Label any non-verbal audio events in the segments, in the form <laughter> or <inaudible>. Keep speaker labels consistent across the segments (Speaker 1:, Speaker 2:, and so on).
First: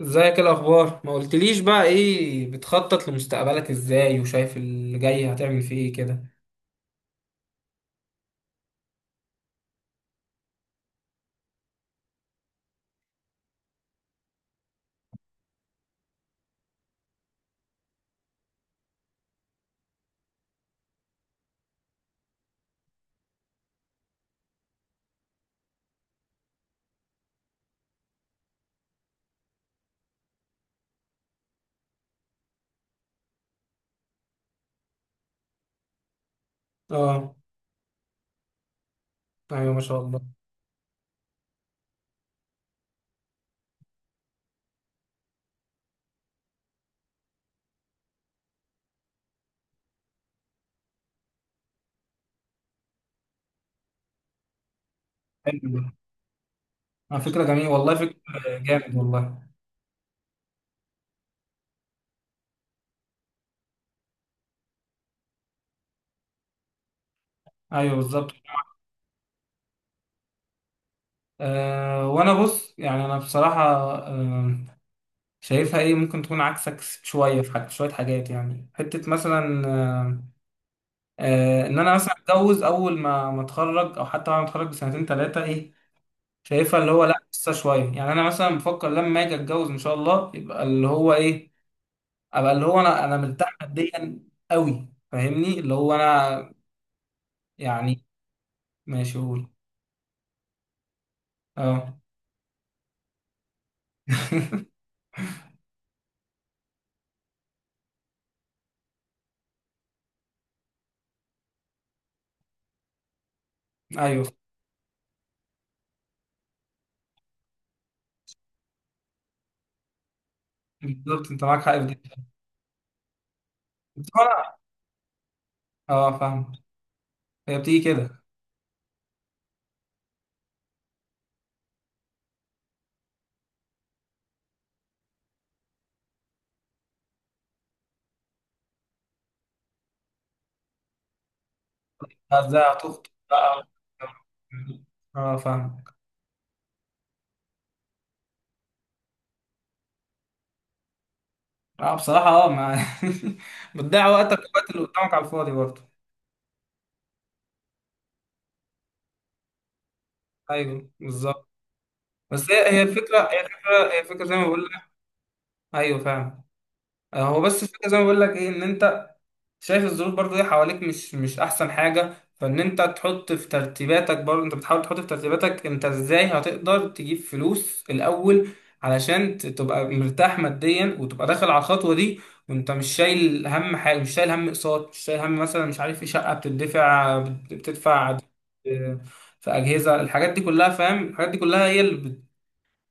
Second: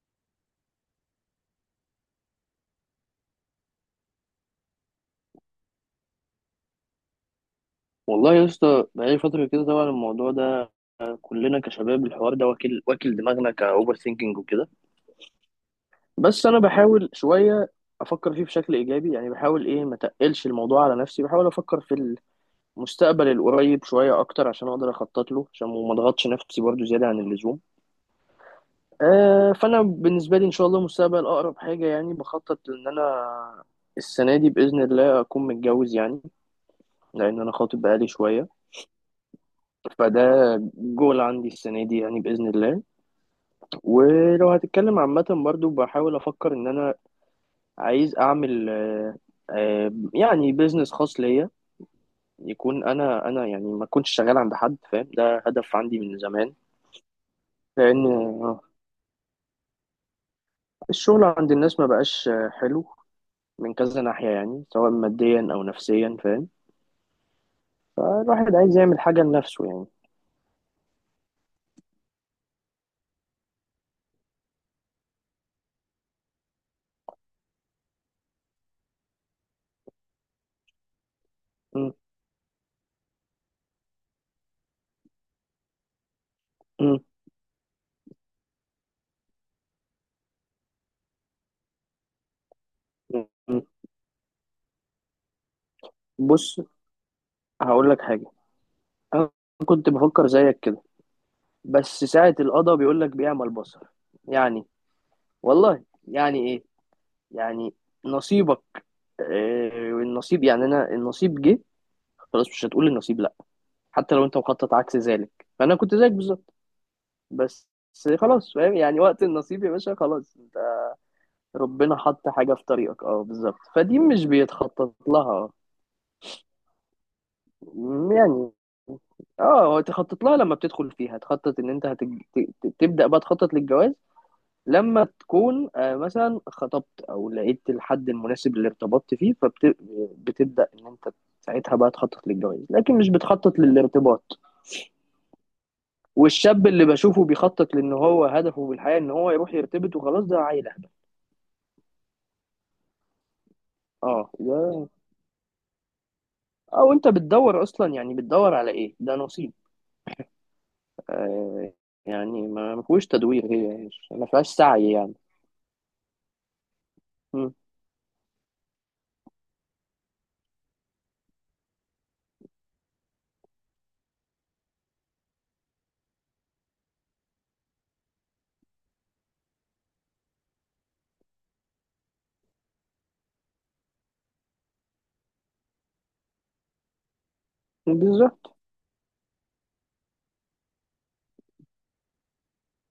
Speaker 1: ازيك؟ الاخبار؟ ما قلتليش بقى ايه بتخطط لمستقبلك ازاي؟ وشايف اللي جاي هتعمل فيه ايه كده؟
Speaker 2: والله يا اسطى بقالي فترة كده طبعا الموضوع ده، كلنا كشباب الحوار ده واكل واكل دماغنا كأوفر ثينكينج وكده. بس أنا بحاول شوية أفكر فيه بشكل إيجابي، يعني بحاول ما تقلش الموضوع على نفسي، بحاول أفكر في المستقبل القريب شوية أكتر عشان أقدر أخطط له، عشان ما أضغطش نفسي برضو زيادة عن اللزوم. آه، فأنا بالنسبة لي إن شاء الله مستقبل أقرب حاجة يعني بخطط إن أنا السنة دي بإذن الله أكون متجوز يعني،
Speaker 1: اه،
Speaker 2: لأن أنا خاطب بقالي شوية.
Speaker 1: ايوه ما شاء
Speaker 2: فده
Speaker 1: الله.
Speaker 2: جول عندي السنة دي يعني بإذن الله. ولو هتتكلم عامة برضو بحاول أفكر إن أنا عايز أعمل يعني بيزنس خاص ليا، يكون أنا يعني ما كنتش شغال عند حد، فاهم؟ ده
Speaker 1: حلو
Speaker 2: هدف
Speaker 1: ده.
Speaker 2: عندي من زمان.
Speaker 1: فكره جميله والله،
Speaker 2: لأن
Speaker 1: فكره جامد والله.
Speaker 2: الشغل عند الناس ما بقاش حلو من كذا ناحية، يعني سواء ماديا أو نفسيا، فاهم؟
Speaker 1: ايوه بالظبط.
Speaker 2: فالواحد عايز يعمل حاجة لنفسه يعني.
Speaker 1: وانا بص، يعني انا بصراحه، أه شايفها ايه، ممكن تكون عكسك شويه في حاجة، شويه حاجات يعني، حته مثلا ان
Speaker 2: م-
Speaker 1: انا مثلا اتجوز اول ما اتخرج او حتى بعد ما اتخرج بسنتين ثلاثه ايه، شايفها اللي
Speaker 2: م-
Speaker 1: هو لا، لسه شويه. يعني انا مثلا بفكر لما اجي اتجوز ان شاء الله يبقى اللي هو ايه، ابقى اللي هو انا مرتاح
Speaker 2: م-
Speaker 1: ماديا قوي، فاهمني؟ اللي هو انا
Speaker 2: بص هقول لك
Speaker 1: يعني.
Speaker 2: حاجة.
Speaker 1: ماشي،
Speaker 2: أنا
Speaker 1: قول.
Speaker 2: كنت بفكر زيك كده،
Speaker 1: اه.
Speaker 2: بس ساعة القضاء بيقول لك بيعمى البصر. يعني
Speaker 1: <laughs>
Speaker 2: والله يعني ايه، يعني نصيبك. آه، النصيب، يعني انا النصيب جه خلاص، مش هتقول النصيب لا. حتى
Speaker 1: ايوه
Speaker 2: لو انت مخطط عكس ذلك، فانا كنت زيك بالظبط. بس خلاص، فاهم يعني؟ وقت النصيب يا باشا خلاص، انت
Speaker 1: بالظبط، انت معاك حق في
Speaker 2: ربنا
Speaker 1: دي.
Speaker 2: حط حاجة في طريقك، اه بالظبط، فدي
Speaker 1: بس
Speaker 2: مش
Speaker 1: انا،
Speaker 2: بيتخطط لها
Speaker 1: اه فاهم، هي بتيجي كده.
Speaker 2: يعني. اه، هو تخطط لها لما بتدخل فيها، تخطط ان انت تبدأ بقى تخطط للجواز لما تكون مثلا خطبت او لقيت الحد المناسب اللي ارتبطت فيه، فبتبدا ان انت ساعتها بقى تخطط للجواز،
Speaker 1: ازاي
Speaker 2: لكن مش
Speaker 1: هتخطب
Speaker 2: بتخطط
Speaker 1: بقى؟
Speaker 2: للارتباط.
Speaker 1: اه فاهم.
Speaker 2: والشاب اللي بشوفه بيخطط لان هو هدفه في الحياه ان هو يروح يرتبط وخلاص، ده عيل أهبل.
Speaker 1: اه بصراحه اه، ما <laughs> بتضيع
Speaker 2: اه
Speaker 1: وقتك
Speaker 2: ده،
Speaker 1: ووقت اللي قدامك على الفاضي برضه.
Speaker 2: او انت بتدور اصلا، يعني بتدور على ايه؟ ده نصيب.
Speaker 1: ايوه بالظبط.
Speaker 2: آه، يعني
Speaker 1: بس هي
Speaker 2: ما
Speaker 1: هي
Speaker 2: ما فيهوش
Speaker 1: الفكره، هي
Speaker 2: تدوير، هي
Speaker 1: الفكره، هي الفكره
Speaker 2: ما
Speaker 1: زي ما
Speaker 2: فيهاش
Speaker 1: بقول لك.
Speaker 2: سعي يعني.
Speaker 1: ايوه فاهم. هو
Speaker 2: مم.
Speaker 1: بس الفكره زي ما بقول لك ايه، ان انت شايف الظروف برضو ايه حواليك، مش احسن حاجه، فان انت تحط في ترتيباتك، برضو انت بتحاول تحط في ترتيباتك، انت ازاي هتقدر تجيب فلوس الاول علشان تبقى مرتاح ماديا وتبقى داخل على الخطوه دي، وانت مش شايل هم حاجه، مش شايل هم اقساط، مش شايل هم مثلا مش عارف ايه، شقه بتدفع بتدفع
Speaker 2: بالظبط.
Speaker 1: آه، في اجهزه، الحاجات دي كلها فاهم، الحاجات دي كلها هي اللي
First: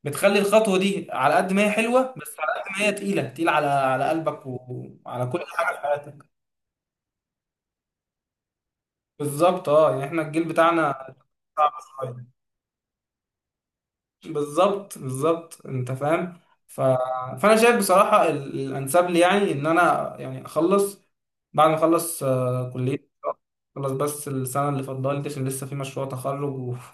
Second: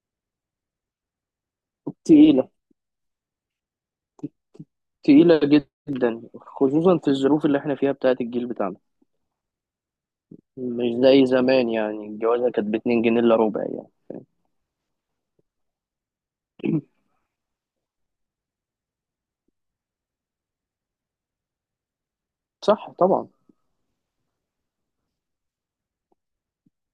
Speaker 1: بتخلي الخطوه دي على قد ما هي حلوه، بس
Speaker 2: تقيله،
Speaker 1: على قد ما هي تقيله، تقيله على على قلبك وعلى كل
Speaker 2: تقيله
Speaker 1: حاجه في
Speaker 2: جدا
Speaker 1: حياتك.
Speaker 2: خصوصا في الظروف اللي احنا فيها بتاعت الجيل بتاعنا.
Speaker 1: بالظبط، اه يعني احنا الجيل
Speaker 2: مش
Speaker 1: بتاعنا
Speaker 2: زي زمان،
Speaker 1: صعب
Speaker 2: يعني
Speaker 1: شويه.
Speaker 2: الجوازة كانت باتنين جنيه إلا ربع يعني.
Speaker 1: بالظبط بالظبط انت فاهم. ف... فانا شايف بصراحه الانسب لي، يعني ان انا يعني اخلص. بعد ما اخلص
Speaker 2: صح
Speaker 1: كليه.
Speaker 2: طبعا.
Speaker 1: خلص بس السنه اللي فاضله لي دي عشان لسه في مشروع تخرج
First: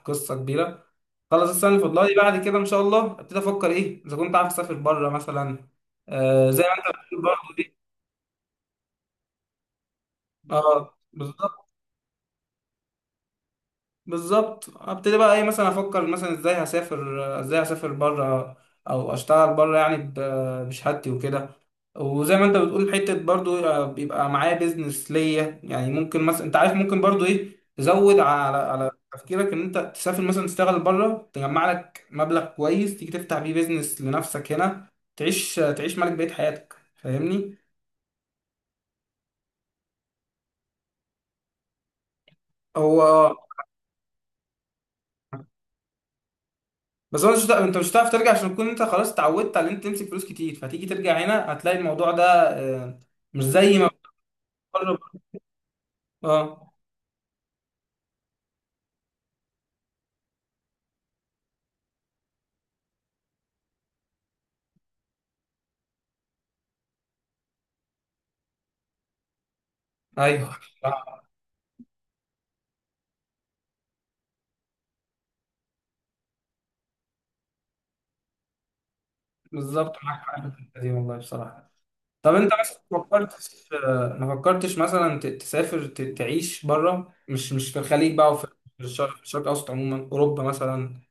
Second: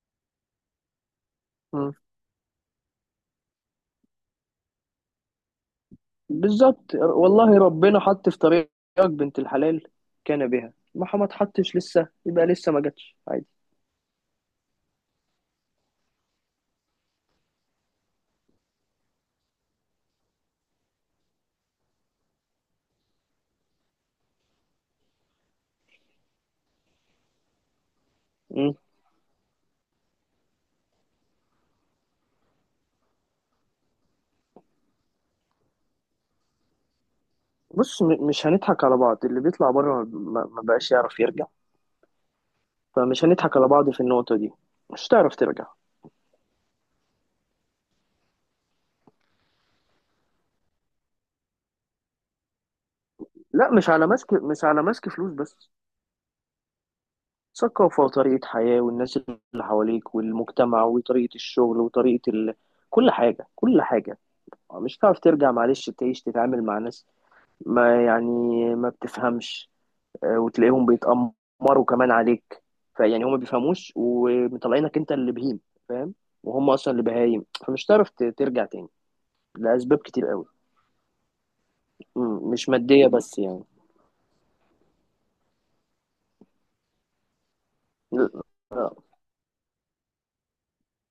Speaker 1: وقصه كبيره. خلص السنه اللي
Speaker 2: مم.
Speaker 1: فاضله لي بعد كده ان شاء الله ابتدي افكر ايه، اذا كنت عارف اسافر بره مثلا، زي ما انت
Speaker 2: بالظبط،
Speaker 1: بتقول
Speaker 2: والله
Speaker 1: برضه.
Speaker 2: ربنا حط في طريقك بنت الحلال كان بها،
Speaker 1: اه
Speaker 2: ما
Speaker 1: بالظبط.
Speaker 2: حطش لسه يبقى لسه ما جاتش، عادي.
Speaker 1: بالظبط ابتدي بقى ايه، مثلا افكر مثلا ازاي هسافر، ازاي هسافر بره او اشتغل بره، يعني بشهادتي وكده. وزي ما انت بتقول حته برضو بيبقى معايا بيزنس ليا، يعني ممكن مثلا انت عارف، ممكن برضو ايه تزود على
Speaker 2: مم.
Speaker 1: على تفكيرك ان انت تسافر مثلا تشتغل بره، تجمع لك مبلغ كويس تيجي تفتح بيه بيزنس لنفسك هنا، تعيش تعيش ملك بقية حياتك، فاهمني؟
Speaker 2: بص، مش هنضحك على بعض، اللي بيطلع بره ما بقاش يعرف يرجع. فمش
Speaker 1: هو
Speaker 2: هنضحك على بعض في النقطة دي، مش هتعرف ترجع.
Speaker 1: بس هو مش هتع- انت مش هتعرف ترجع عشان تكون انت خلاص اتعودت على ان انت تمسك فلوس كتير، فهتيجي ترجع هنا هتلاقي الموضوع ده آه، مش
Speaker 2: لا
Speaker 1: زي ما
Speaker 2: مش على ماسك، مش على
Speaker 1: بتقرب.
Speaker 2: ماسك فلوس بس،
Speaker 1: اه.
Speaker 2: ثقافة وطريقة حياة، والناس اللي حواليك، والمجتمع، وطريقة الشغل، وطريقة كل حاجة، كل حاجة. مش هتعرف ترجع، معلش، تعيش تتعامل مع ناس ما ما بتفهمش.
Speaker 1: ايوه <laughs>
Speaker 2: وتلاقيهم
Speaker 1: صح.
Speaker 2: بيتأمروا كمان عليك. فيعني هم ما بيفهموش ومطلعينك انت اللي بهيم، فاهم؟ وهم اصلا اللي بهايم، فمش هتعرف ترجع تاني. لأسباب
Speaker 1: بالظبط معاك
Speaker 2: كتير
Speaker 1: حق
Speaker 2: قوي،
Speaker 1: في الحتة دي والله بصراحه. طب
Speaker 2: مم،
Speaker 1: انت
Speaker 2: مش
Speaker 1: مثلا ما
Speaker 2: مادية بس يعني.
Speaker 1: فكرتش ما فكرتش مثلا تسافر تعيش بره، مش في الخليج
Speaker 2: لا،
Speaker 1: بقى، وفي
Speaker 2: آه،
Speaker 1: الشرق، في الشرق الاوسط عموما، اوروبا مثلا.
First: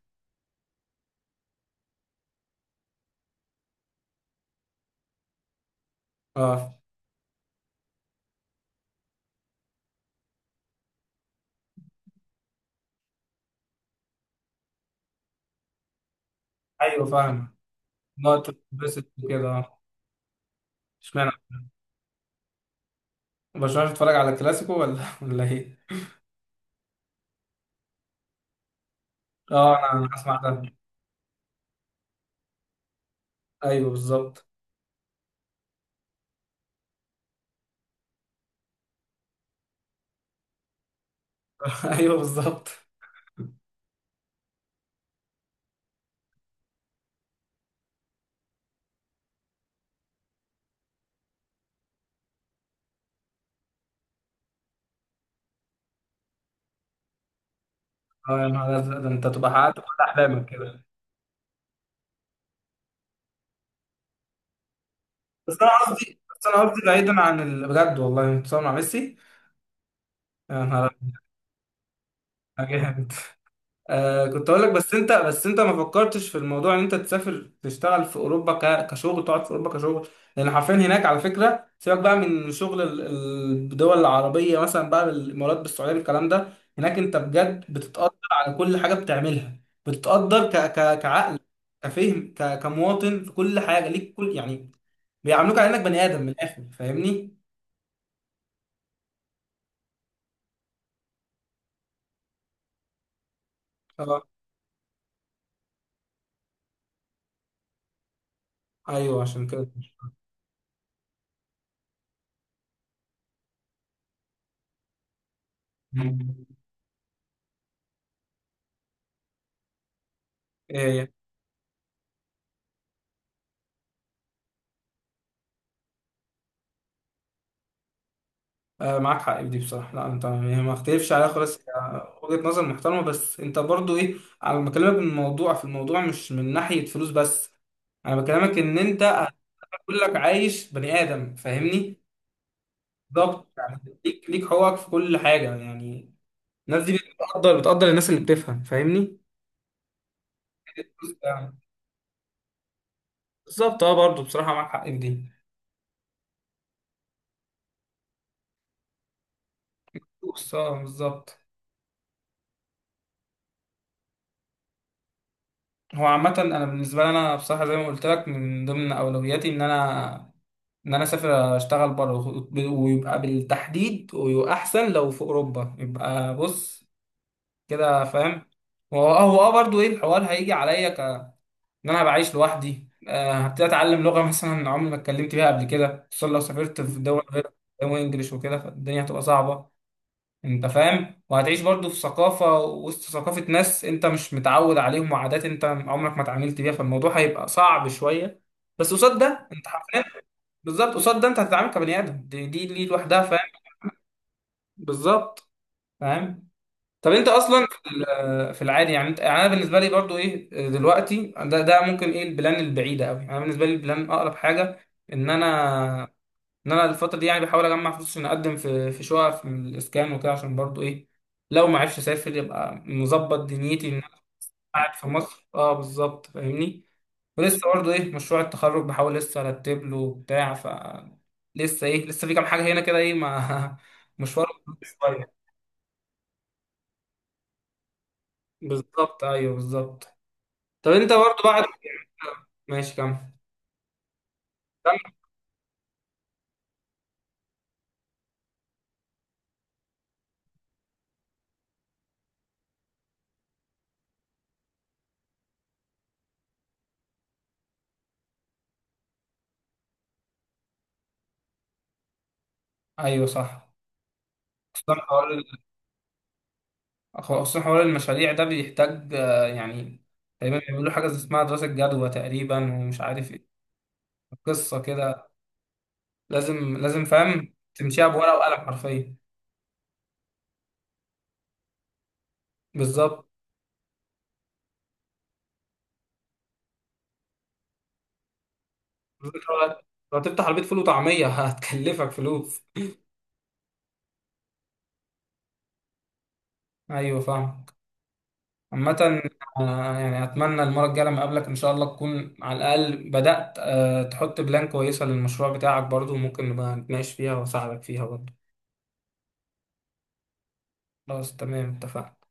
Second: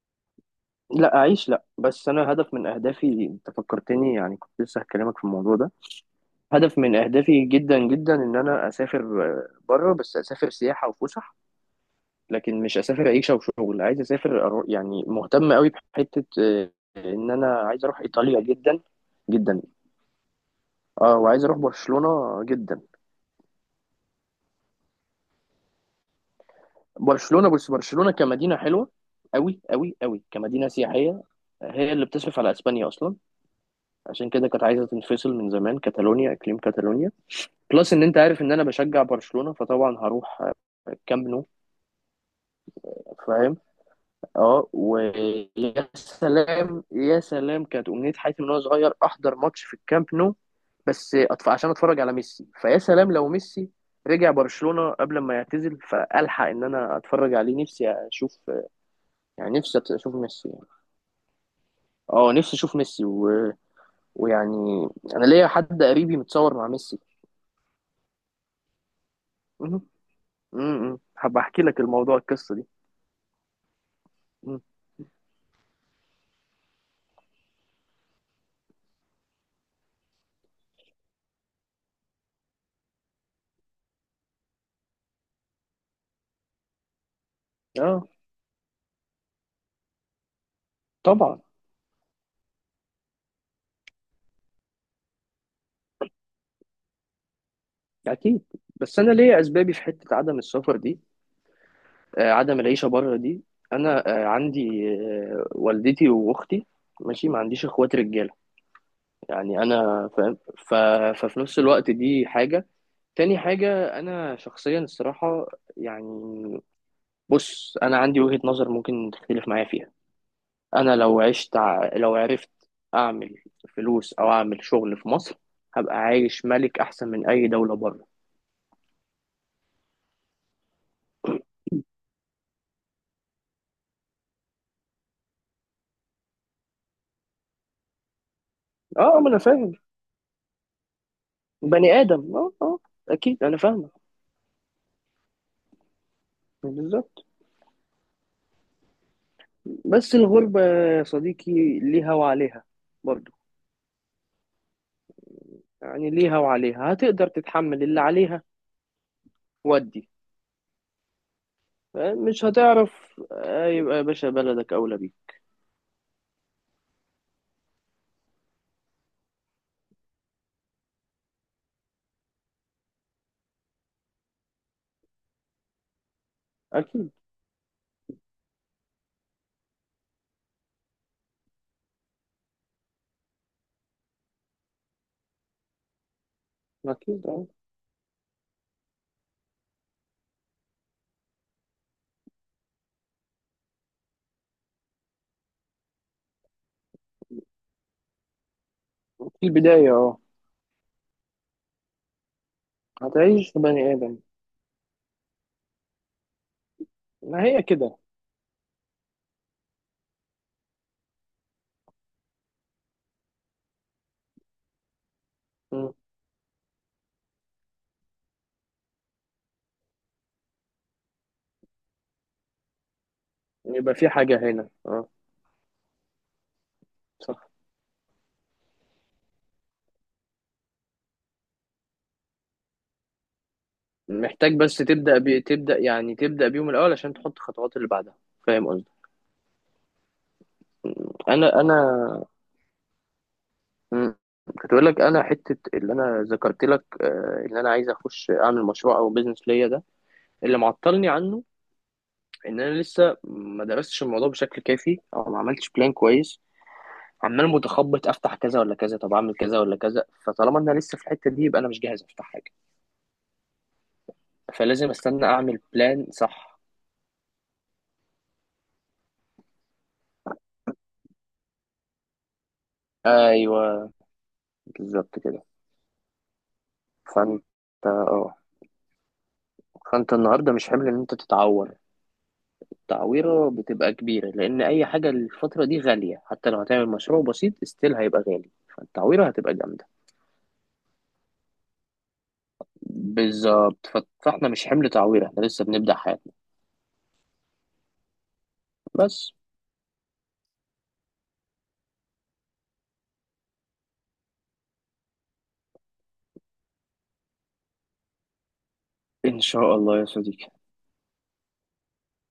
Speaker 2: أعيش لا، بس أنا هدف من أهدافي، أنت فكرتني، يعني كنت لسه هكلمك في الموضوع ده.
Speaker 1: اه
Speaker 2: هدف من أهدافي جدا جدا إن أنا أسافر بره، بس أسافر سياحة وفسح. لكن مش اسافر عيشه وشغل، عايز اسافر يعني مهتم قوي بحته.
Speaker 1: ايوه
Speaker 2: ان انا
Speaker 1: فاهم.
Speaker 2: عايز اروح ايطاليا
Speaker 1: نقطة
Speaker 2: جدا
Speaker 1: بس كده
Speaker 2: جدا.
Speaker 1: اه.
Speaker 2: اه
Speaker 1: اشمعنى
Speaker 2: وعايز اروح برشلونه جدا.
Speaker 1: برشلونه؟ بتتفرج على الكلاسيكو ولا <laughs> ولا ايه؟
Speaker 2: برشلونه، بس برشلونه كمدينه حلوه قوي
Speaker 1: اه، انا
Speaker 2: قوي
Speaker 1: أنا
Speaker 2: قوي،
Speaker 1: اسمع
Speaker 2: كمدينه
Speaker 1: ده.
Speaker 2: سياحيه. هي اللي بتصرف على اسبانيا اصلا،
Speaker 1: ايوه
Speaker 2: عشان
Speaker 1: بالظبط.
Speaker 2: كده كانت عايزه تنفصل من زمان، كاتالونيا، اقليم كاتالونيا. بلس ان انت عارف ان انا بشجع برشلونه، فطبعا هروح الكامب نو،
Speaker 1: <laughs> ايوه بالظبط.
Speaker 2: فاهم؟ اه، ويا سلام يا سلام، كانت امنيه حياتي من وانا صغير احضر ماتش في الكامب نو. عشان اتفرج على ميسي، فيا سلام لو ميسي رجع برشلونه قبل ما يعتزل، فالحق ان انا اتفرج عليه، نفسي اشوف
Speaker 1: اه يا نهار ازرق، ده انت تبقى
Speaker 2: يعني،
Speaker 1: حققت
Speaker 2: نفسي
Speaker 1: كل
Speaker 2: اشوف
Speaker 1: احلامك
Speaker 2: ميسي يعني.
Speaker 1: كده.
Speaker 2: اه نفسي اشوف ميسي و... ويعني انا ليا
Speaker 1: بس انا
Speaker 2: حد قريبي
Speaker 1: قصدي، بس
Speaker 2: متصور
Speaker 1: انا
Speaker 2: مع
Speaker 1: قصدي
Speaker 2: ميسي.
Speaker 1: بعيدا عن بجد والله متصور مع ميسي؟
Speaker 2: مهم.
Speaker 1: يا نهار
Speaker 2: مهم. هبقى احكي لك الموضوع، القصه دي
Speaker 1: أبيض. آه، كنت
Speaker 2: مهم.
Speaker 1: اقول لك، بس انت، بس انت ما فكرتش في الموضوع، ان انت تسافر تشتغل في اوروبا، كشغل، تقعد في اوروبا كشغل؟ لان حرفيا هناك، على فكره سيبك بقى من شغل الدول العربيه مثلا، بقى بالامارات، بالسعوديه، بالكلام ده، هناك انت بجد
Speaker 2: اه
Speaker 1: بتتقدر على كل حاجه بتعملها. بتتقدر ك كعقل،
Speaker 2: طبعا
Speaker 1: كفهم، كمواطن، في كل حاجه ليك، كل يعني بيعاملوك على انك بني ادم من الاخر، فاهمني؟
Speaker 2: اكيد. بس انا ليا اسبابي في حته عدم السفر دي، عدم العيشة بره دي. أنا
Speaker 1: اه
Speaker 2: عندي والدتي وأختي، ماشي، ما عنديش إخوات رجالة
Speaker 1: ايوه عشان
Speaker 2: يعني،
Speaker 1: كده.
Speaker 2: أنا فاهم. ففي نفس الوقت دي حاجة. تاني حاجة أنا شخصيا الصراحة
Speaker 1: مم.
Speaker 2: يعني، بص أنا عندي وجهة نظر ممكن تختلف معايا فيها. أنا
Speaker 1: ايه؟
Speaker 2: لو عشت لو عرفت أعمل فلوس أو أعمل شغل في مصر، هبقى عايش ملك أحسن من أي دولة بره.
Speaker 1: معاك حق في دي بصراحة، لا انت يعني ما اختلفش عليها خالص، وجهة نظر محترمة، بس انت برضو ايه، انا بكلمك من الموضوع في الموضوع، مش من ناحية فلوس بس، انا بكلمك ان انت
Speaker 2: أه ما أنا فاهم.
Speaker 1: هتقول لك عايش بني ادم،
Speaker 2: بني
Speaker 1: فاهمني؟
Speaker 2: آدم أه، أه أكيد
Speaker 1: بالظبط،
Speaker 2: أنا فاهمك.
Speaker 1: يعني ليك، ليك حقوقك في كل حاجة يعني. الناس دي
Speaker 2: بالظبط.
Speaker 1: بتقدر، بتقدر الناس اللي بتفهم، فاهمني
Speaker 2: بس الغربة يا
Speaker 1: يعني؟
Speaker 2: صديقي ليها وعليها برضو،
Speaker 1: بالظبط اه، برضو بصراحة معاك حق في دي.
Speaker 2: يعني ليها وعليها، هتقدر تتحمل اللي عليها؟ ودي
Speaker 1: بص اه بالظبط.
Speaker 2: مش هتعرف. يبقى يا باشا بلدك أولى بيك.
Speaker 1: هو عامة انا بالنسبة لي، انا بصراحة زي ما قلت لك، من ضمن اولوياتي ان انا، ان انا اسافر اشتغل بره، ويبقى بالتحديد ويبقى احسن لو في اوروبا، يبقى بص
Speaker 2: أكيد
Speaker 1: كده فاهم. هو هو اه برضه ايه الحوار هيجي عليا ك، ان انا بعيش لوحدي، هبتدي اتعلم لغه مثلا عمري ما اتكلمت بيها قبل كده، خصوصا لو سافرت في دول
Speaker 2: أكيد
Speaker 1: غير
Speaker 2: أه،
Speaker 1: انجلش وكده، فالدنيا هتبقى صعبه. انت فاهم، وهتعيش برضه في ثقافه، وسط ثقافه ناس انت مش متعود عليهم، وعادات انت عمرك ما اتعاملت بيها، فالموضوع هيبقى صعب شويه. بس قصاد
Speaker 2: في
Speaker 1: ده انت
Speaker 2: البداية
Speaker 1: حرفيا.
Speaker 2: أه.
Speaker 1: بالظبط، قصاد ده انت هتتعامل كبني ادم، دي لوحدها فاهم.
Speaker 2: هتعيش في بني آدم.
Speaker 1: بالظبط. فاهم. طب انت
Speaker 2: ما هي
Speaker 1: اصلا في
Speaker 2: كده.
Speaker 1: في العادي يعني انت، يعني انا بالنسبه لي برضو ايه دلوقتي، ده ممكن ايه البلان البعيده قوي، انا بالنسبه لي البلان اقرب حاجه ان
Speaker 2: مم.
Speaker 1: انا، ان انا الفتره دي يعني بحاول اجمع فلوس عشان اقدم في شقق في الاسكان وكده، عشان برضو ايه لو ما عرفش اسافر يبقى مظبط دنيتي ان
Speaker 2: يبقى في
Speaker 1: انا
Speaker 2: حاجة هنا
Speaker 1: قاعد في
Speaker 2: أه.
Speaker 1: مصر، اه بالظبط فاهمني.
Speaker 2: صح،
Speaker 1: ولسه برضه ايه مشروع التخرج بحاول لسه ارتب له بتاع، ف لسه ايه، لسه في كام حاجه هنا كده ايه، ما <laughs> مشوار
Speaker 2: محتاج بس تبدأ
Speaker 1: شويه.
Speaker 2: تبدأ يعني تبدأ بيهم الأول عشان تحط خطوات اللي بعدها، فاهم قصدي؟
Speaker 1: بالظبط، ايوه بالظبط. طب انت برضه
Speaker 2: أنا
Speaker 1: بعد.
Speaker 2: أنا
Speaker 1: ماشي كمل.
Speaker 2: مم. كنت بقول لك انا حته اللي انا ذكرت لك، ان انا عايز اخش اعمل مشروع او بيزنس ليا ده، اللي معطلني عنه ان انا لسه ما درستش الموضوع بشكل كافي او ما عملتش بلان كويس. عمال متخبط، افتح كذا ولا كذا، طب اعمل كذا ولا كذا، فطالما انا لسه في الحته دي يبقى انا مش جاهز افتح حاجه.
Speaker 1: ايوه صح.
Speaker 2: فلازم
Speaker 1: خصوصا
Speaker 2: استنى
Speaker 1: حوار،
Speaker 2: اعمل بلان صح.
Speaker 1: خصوصا حوار المشاريع ده بيحتاج يعني تقريبا بيعملوا حاجه اسمها دراسه جدوى تقريبا، ومش عارف ايه
Speaker 2: ايوه
Speaker 1: قصه
Speaker 2: بالظبط
Speaker 1: كده،
Speaker 2: كده.
Speaker 1: لازم فاهم
Speaker 2: فانت
Speaker 1: تمشيها
Speaker 2: اه
Speaker 1: بورقه وقلم حرفيا.
Speaker 2: فانت النهارده مش حمل ان انت تتعور.
Speaker 1: بالظبط.
Speaker 2: تعويرة بتبقى كبيرة، لأن أي حاجة الفترة دي غالية، حتى لو هتعمل مشروع بسيط استيل هيبقى غالي، فالتعويرة هتبقى جامدة.
Speaker 1: لو هتفتح عربيه فول وطعميه <laughs> هتكلفك فلوس.
Speaker 2: بالظبط. فاحنا مش حمل تعويرة، احنا لسه بنبدأ حياتنا.
Speaker 1: ايوه فاهم. عامة
Speaker 2: بس
Speaker 1: يعني أتمنى المرة الجاية لما أقابلك إن شاء الله تكون على الأقل بدأت تحط بلان كويسة للمشروع بتاعك برضو، وممكن نبقى نتناقش فيها وأساعدك فيها برضو.
Speaker 2: إن شاء الله يا صديقي.
Speaker 1: خلاص تمام، اتفقنا.